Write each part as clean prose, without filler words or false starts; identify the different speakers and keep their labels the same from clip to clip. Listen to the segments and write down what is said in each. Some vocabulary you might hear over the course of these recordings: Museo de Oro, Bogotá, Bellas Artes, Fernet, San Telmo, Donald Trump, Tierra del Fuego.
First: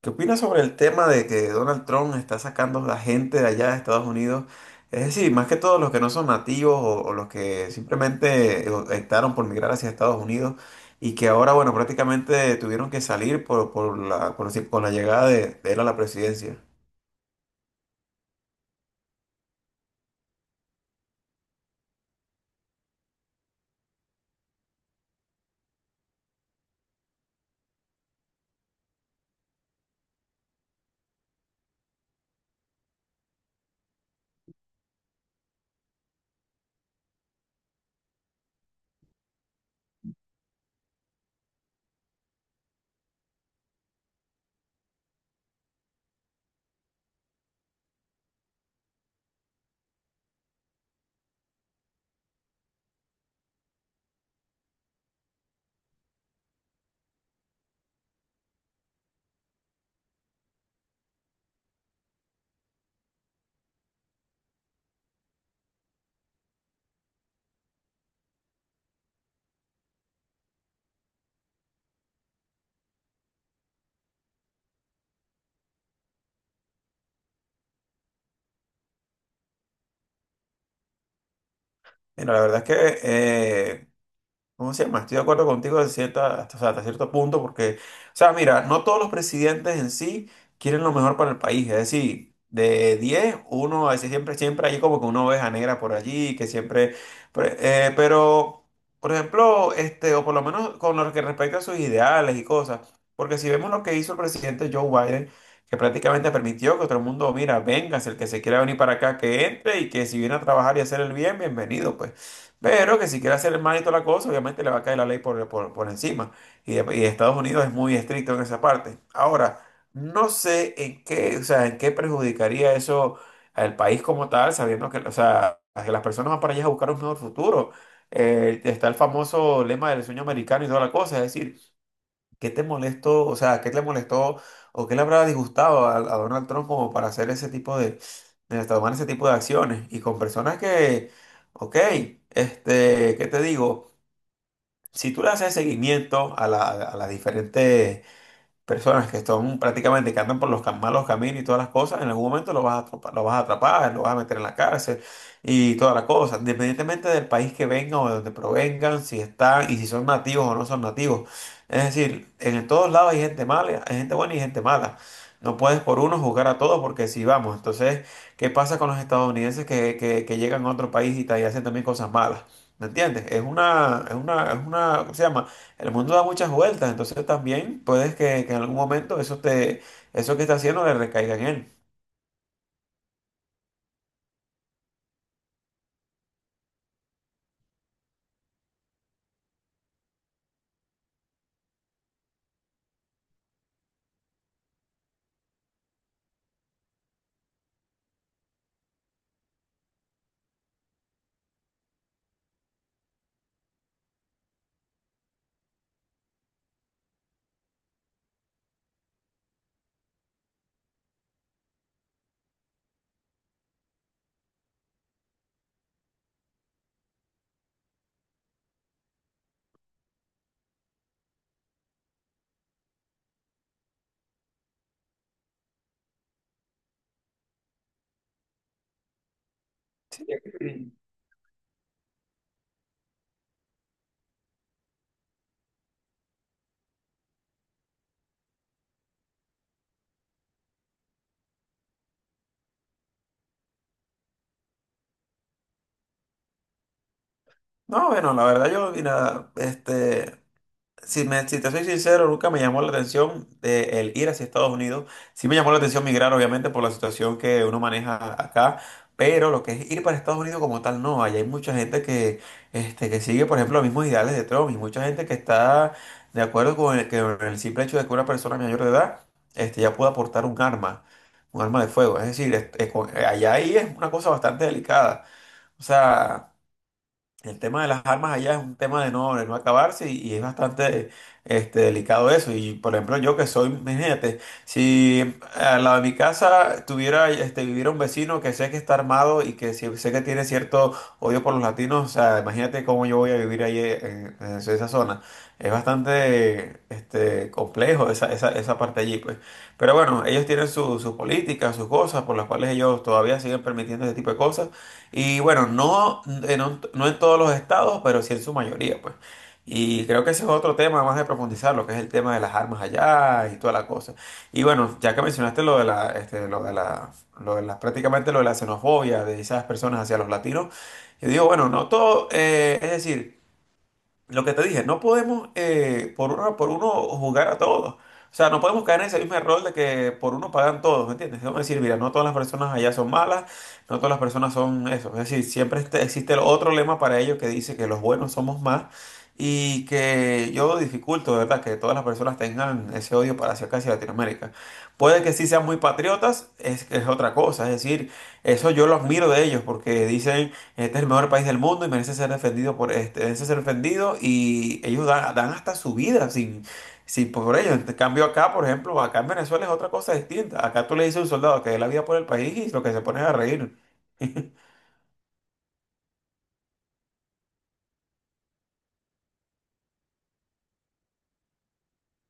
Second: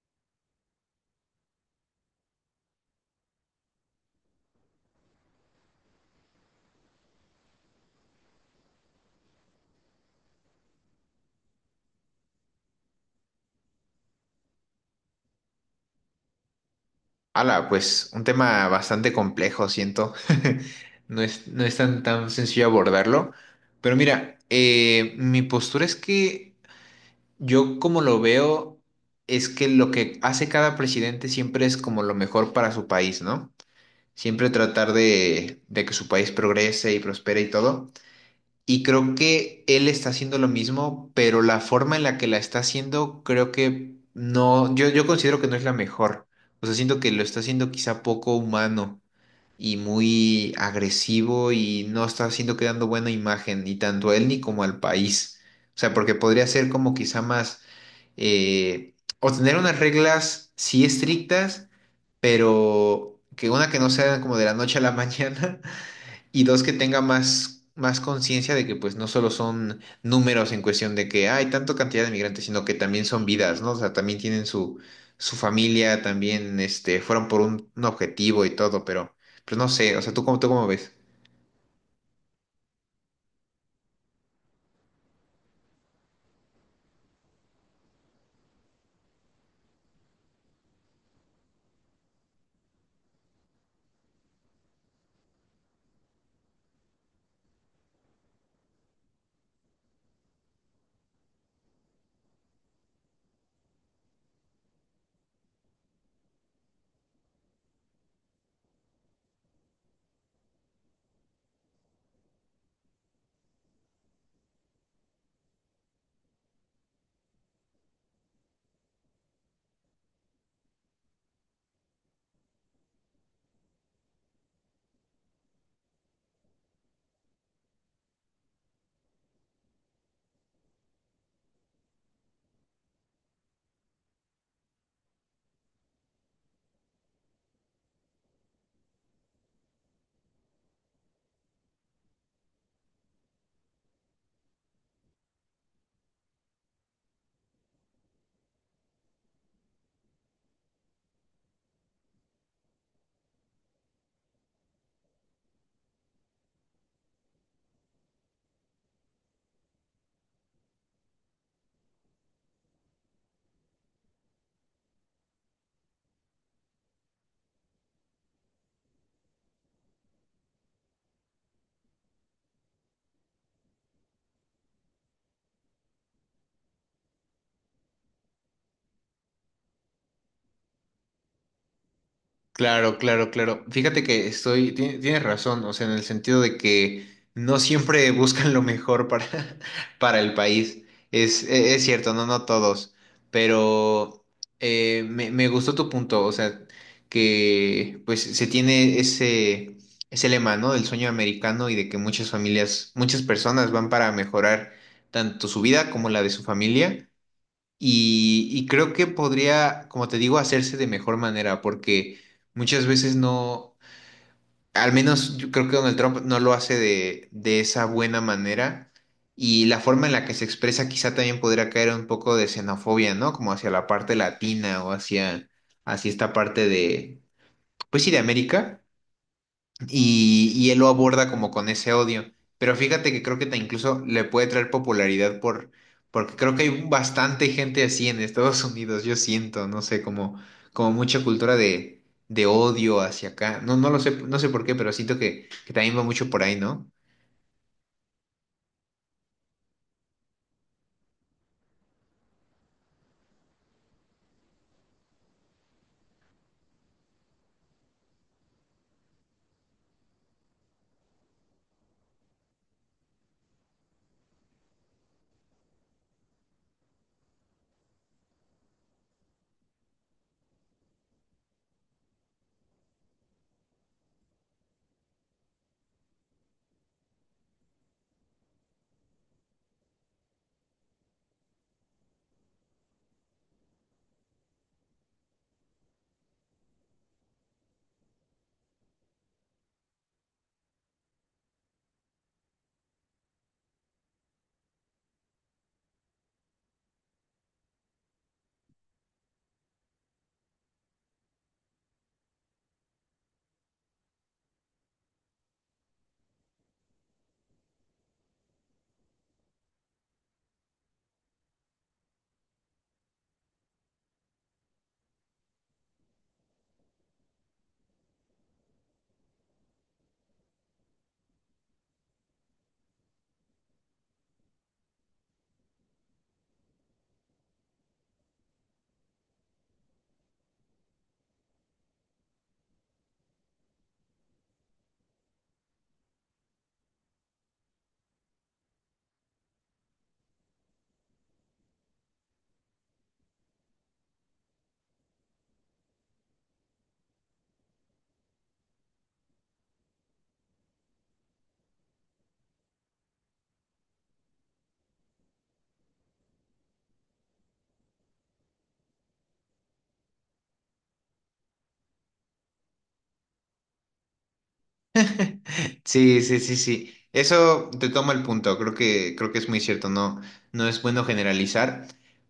Speaker 1: ¿Qué opinas sobre el tema de que Donald Trump está sacando a la gente de allá de Estados Unidos? Es decir, más que todo los que no son nativos o los que simplemente optaron por migrar hacia Estados Unidos y que ahora, bueno, prácticamente tuvieron que salir por la llegada de él a la presidencia.
Speaker 2: Ala, pues un tema bastante complejo, siento. No es tan, tan sencillo abordarlo. Pero mira, mi postura es que yo como lo veo es que lo que hace cada presidente siempre es como lo mejor para su país, ¿no? Siempre tratar de que su país progrese y prospere y todo. Y creo que él está haciendo lo mismo, pero la forma en la que la está haciendo, creo que no, yo considero que no es la mejor. O sea, siento que lo está haciendo quizá poco humano y muy agresivo y no está haciendo que dando buena imagen, ni tanto a él ni como al país. O sea, porque podría ser como quizá más, o tener unas reglas sí estrictas, pero que una que no sea como de la noche a la mañana y dos, que tenga más, más conciencia de que pues no solo son números en cuestión de que hay tanta cantidad de migrantes, sino que también son vidas, ¿no? O sea, también tienen su, su familia, también este, fueron por un objetivo y todo, pero no sé, o sea, tú cómo ves?
Speaker 1: Mira, la verdad es que ¿cómo se llama? Estoy de acuerdo contigo de cierta, hasta, o sea, hasta cierto punto porque, o sea, mira, no todos los presidentes en sí quieren lo mejor para el país. Es decir, de 10 uno a veces siempre hay como que una oveja negra por allí, que siempre, pero, por ejemplo, este, o por lo menos con lo que respecta a sus ideales y cosas, porque si vemos lo que hizo el presidente Joe Biden, que prácticamente permitió que todo el mundo, mira, véngase, el que se quiera venir para acá, que entre y que si viene a trabajar y hacer el bien, bienvenido, pues. Pero que si quiere hacer mal y toda la cosa, obviamente le va a caer la ley por encima. Y Estados Unidos es muy estricto en esa parte. Ahora, no sé en qué, o sea, en qué perjudicaría eso al país como tal, sabiendo que, o sea, que las personas van para allá a buscar un mejor futuro. Está el famoso lema del sueño americano y toda la cosa. Es decir, ¿qué te molestó? O sea, ¿qué te molestó o qué le habrá disgustado a Donald Trump como para hacer ese tipo de tomar ese tipo de acciones? Y con personas que, ok, este, ¿qué te digo? Si tú le haces seguimiento a la- a las diferentes personas que están prácticamente que andan por los cam- malos caminos y todas las cosas, en algún momento lo vas a atrapar, lo vas a atrapar, lo vas a meter en la cárcel y toda la cosa, independientemente del país que vengan o de donde provengan, si están y si son nativos o no son nativos. Es decir, en todos lados hay gente mala, hay gente buena y gente mala. No puedes por uno juzgar a todos porque si vamos, entonces, ¿qué pasa con los estadounidenses que llegan a otro país y, ta- y hacen también cosas malas? ¿Me entiendes? Es una, ¿cómo se llama? El mundo da muchas vueltas, entonces también puedes que en algún momento eso que está haciendo le recaiga en él.
Speaker 2: Claro, claro, claro. Fíjate que estoy, tienes razón, o sea, en el sentido de que no siempre buscan lo mejor para, para el país. Es, es cierto, no, no todos, pero me gustó tu punto, o sea, que pues se tiene ese, ese lema, ¿no? Del sueño americano y de que muchas familias, muchas personas van para mejorar tanto su vida como la de su familia. Y creo que podría, como te digo, hacerse de mejor manera, porque muchas veces no, al menos yo creo que Donald Trump no lo hace de esa buena manera, y la forma en la que se expresa quizá también podría caer un poco de xenofobia, ¿no? Como hacia la parte latina o hacia, hacia esta parte de, pues sí, de América. Y él lo
Speaker 1: Sí.
Speaker 2: aborda como con ese odio. Pero fíjate que creo que te incluso le puede traer popularidad por, porque creo que hay bastante gente así en Estados Unidos, yo siento, no sé, como, como mucha cultura de odio hacia acá. No, no lo sé, no sé por qué, pero siento que también va mucho por ahí, ¿no?
Speaker 1: No, bueno, la verdad yo, mira, este, si, si te soy sincero, nunca me llamó la atención el ir hacia Estados Unidos. Sí me llamó la atención migrar, obviamente, por la situación que uno maneja acá, pero lo que es ir para Estados Unidos como tal, no. Allá hay mucha gente que, este, que sigue, por ejemplo, los mismos ideales de Trump y mucha gente que está de acuerdo con el, que el simple hecho de que una persona mayor de edad este, ya pueda portar un arma de fuego. Es decir, es con- allá ahí es una cosa bastante delicada. O sea... El tema de las armas allá es un tema de no acabarse y es bastante este, delicado eso. Y por ejemplo, yo que soy, imagínate, si al lado de mi casa tuviera, este, viviera un vecino que sé que está armado y que sí- sé que tiene cierto odio por los latinos, o sea, imagínate cómo yo voy a vivir ahí en esa zona. Es bastante este, complejo esa parte allí, pues. Pero bueno, ellos tienen su- sus políticas, sus cosas por las cuales ellos todavía siguen permitiendo ese tipo de cosas. Y bueno, no, en un- no en todos los estados, pero sí en su mayoría, pues. Y creo que ese es otro tema más de profundizar, lo que es el tema de las armas allá y toda la cosa. Y bueno, ya que mencionaste lo de la, este, prácticamente lo de la xenofobia de esas personas hacia los latinos, yo digo, bueno, no todo, es decir, lo que te dije, no podemos por uno jugar a todos. O sea, no podemos caer en ese mismo error de que por uno pagan todos, ¿me entiendes? Vamos a decir, mira, no todas las personas allá son malas, no todas las personas son eso. Es decir, siempre este- existe el otro lema para ellos que dice que los buenos somos más y que yo dificulto, de ¿verdad?, que todas las personas tengan ese odio para hacia acá, hacia Latinoamérica. Puede que sí sean muy patriotas, es otra cosa. Es decir, eso yo lo admiro de ellos porque dicen... Este es el mejor país del mundo y merece ser defendido por este, merece ser defendido y ellos dan hasta su vida sin, sin por ello. En cambio acá, por ejemplo, acá en Venezuela es otra cosa distinta. Acá tú le dices a un soldado que dé la vida por el país y lo que se pone es a reír.
Speaker 2: Sí, sí, sí, sí. Eso te tomo el punto. Creo que es muy cierto. No, no es bueno generalizar,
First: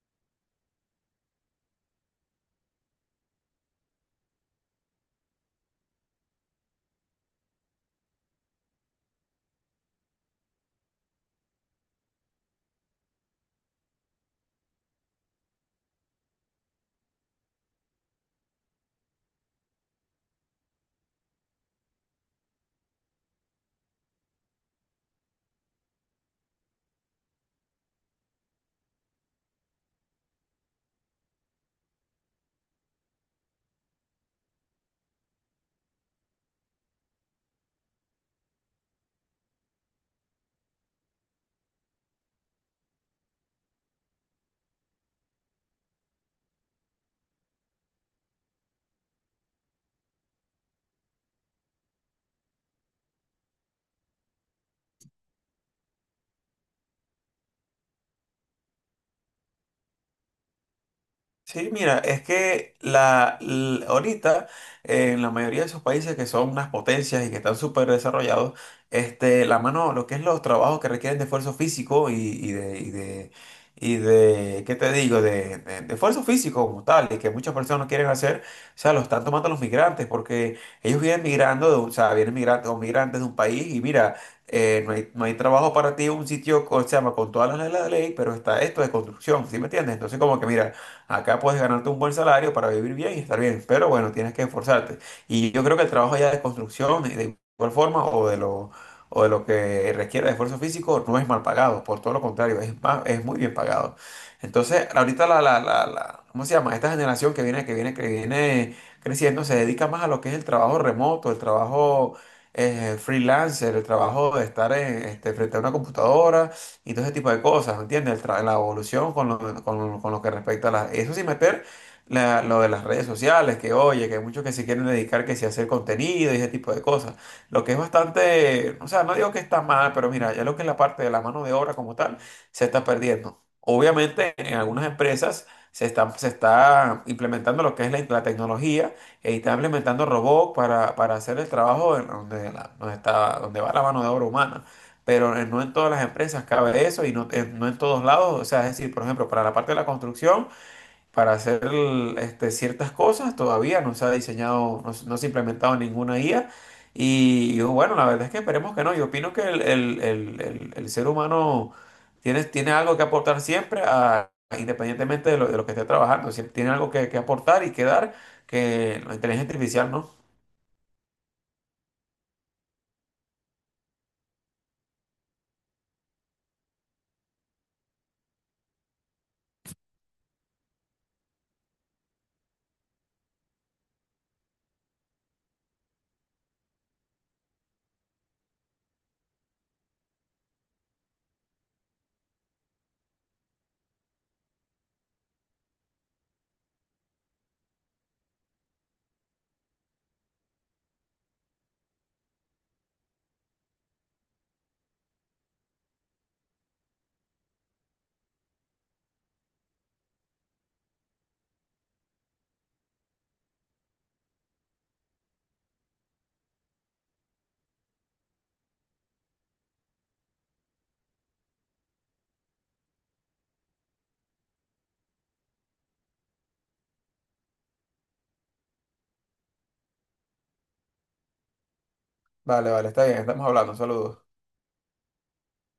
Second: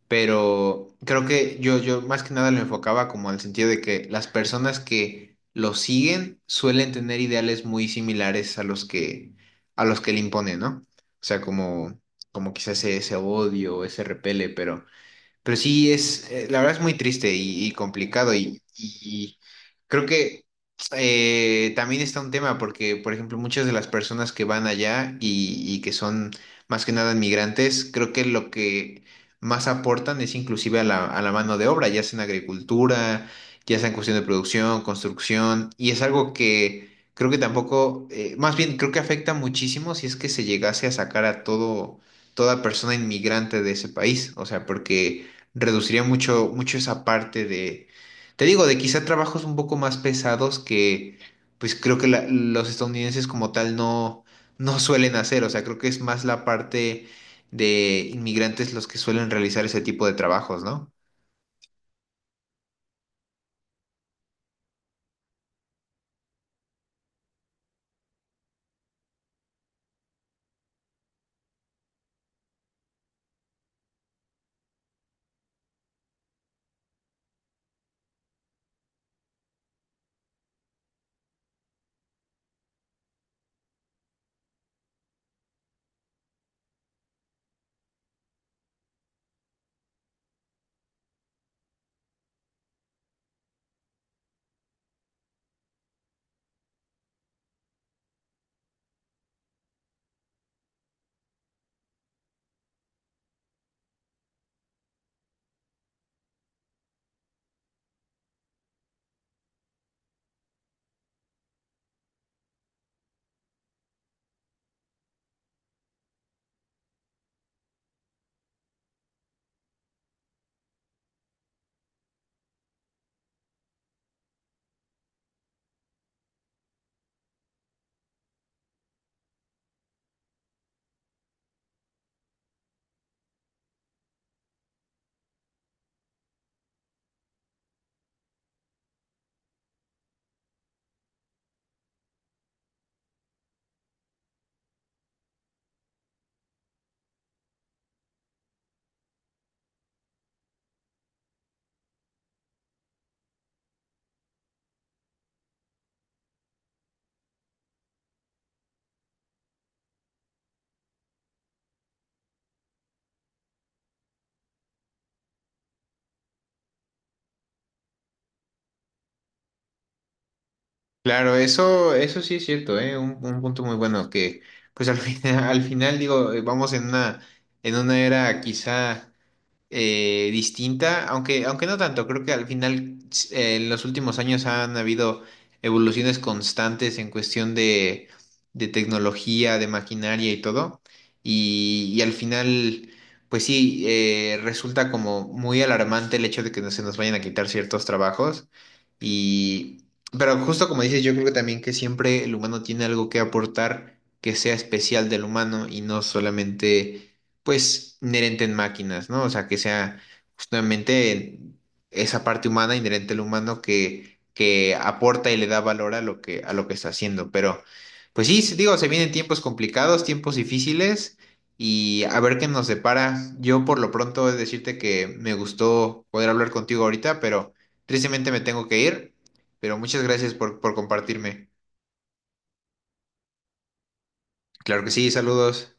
Speaker 2: pero creo que yo más que nada lo enfocaba como al sentido de que las personas que lo siguen suelen tener ideales muy similares a los que le imponen, ¿no? O sea, como, como quizás ese, ese odio, ese repele, pero sí, es, la verdad es muy triste y complicado y creo que también está un tema porque, por ejemplo, muchas de las personas que van allá y que son más que nada inmigrantes, creo que lo que más aportan es inclusive a la mano de obra, ya sea en agricultura, ya sea en cuestión de producción, construcción, y es algo que creo que tampoco, más bien creo que afecta muchísimo si es que se llegase a sacar a todo, toda persona inmigrante de ese país, o sea, porque reduciría mucho, mucho esa parte de, te digo, de quizá trabajos un poco más pesados que, pues creo que los estadounidenses como tal no, no suelen hacer, o sea, creo que es más la parte de inmigrantes los que suelen realizar ese tipo de trabajos, ¿no?
Speaker 1: Sí, mira, es que la, l- ahorita en la mayoría de esos países que son unas potencias y que están súper desarrollados, este, la mano, lo que es los trabajos que requieren de esfuerzo físico ¿qué te digo? De esfuerzo físico como tal, y que muchas personas no quieren hacer, o sea, lo están tomando los migrantes, porque ellos vienen migrando, de un- o sea, vienen migrantes o migrantes de un país y mira, no hay trabajo para ti en un sitio, o sea, con todas las leyes de la ley, pero está esto de construcción, ¿sí me entiendes? Entonces, como que mira. Acá puedes ganarte un buen salario para vivir bien y estar bien, pero bueno, tienes que esforzarte. Y yo creo que el trabajo ya de construcción, de igual forma, o de lo que requiere de esfuerzo físico, no es mal pagado, por todo lo contrario, es más, es muy bien pagado. Entonces, ahorita ¿cómo se llama? Esta generación que viene, que viene creciendo se dedica más a lo que es el trabajo remoto, el trabajo freelancer, el trabajo de estar en- este, frente a una computadora y todo ese tipo de cosas, ¿me ¿entiendes? El tra- la evolución con lo, con lo que respecta a las... Eso sin meter la- lo de las redes sociales, que oye, que hay muchos que se quieren dedicar, que si a hacer contenido y ese tipo de cosas. Lo que es bastante, o sea, no digo que está mal, pero mira, ya lo que es la parte de la mano de obra como tal, se está perdiendo. Obviamente, en algunas empresas se está implementando lo que es la tecnología e está implementando robots para hacer el trabajo en donde, la- donde está, donde va la mano de obra humana pero no en todas las empresas cabe eso y no, en- no en todos lados. O sea, es decir, por ejemplo, para la parte de la construcción, para hacer el- este, ciertas cosas, todavía no se ha diseñado, no, se no se ha implementado ninguna IA. Y, yo, bueno, la verdad es que esperemos que no. Yo opino que el ser humano tiene, tiene algo que aportar siempre, a- independientemente de lo que esté trabajando. Siempre tiene algo que aportar y que dar que la inteligencia artificial no.
Speaker 2: Claro, eso sí es cierto, ¿eh? Un punto muy bueno que, pues al final, al final digo, vamos en una era quizá distinta, aunque, aunque no tanto, creo que al final en los últimos años han habido evoluciones constantes en cuestión de tecnología, de maquinaria y todo, y al final, pues sí, resulta como muy alarmante el hecho de que no se nos vayan a quitar ciertos trabajos, y, pero justo como dices, yo creo que también que siempre el humano tiene algo que aportar que sea especial del humano y no solamente pues inherente en máquinas, ¿no? O sea, que sea justamente esa parte humana, inherente al humano, que aporta y le da valor a lo que está haciendo. Pero, pues sí, sí, digo, se vienen tiempos complicados, tiempos difíciles, y a ver qué nos depara. Yo por lo pronto he de decirte que me gustó poder hablar contigo ahorita, pero tristemente me tengo que ir. Pero muchas gracias por compartirme.
Speaker 1: Vale, vale, está bien, estamos hablando. Saludos.
Speaker 2: Claro que sí, saludos.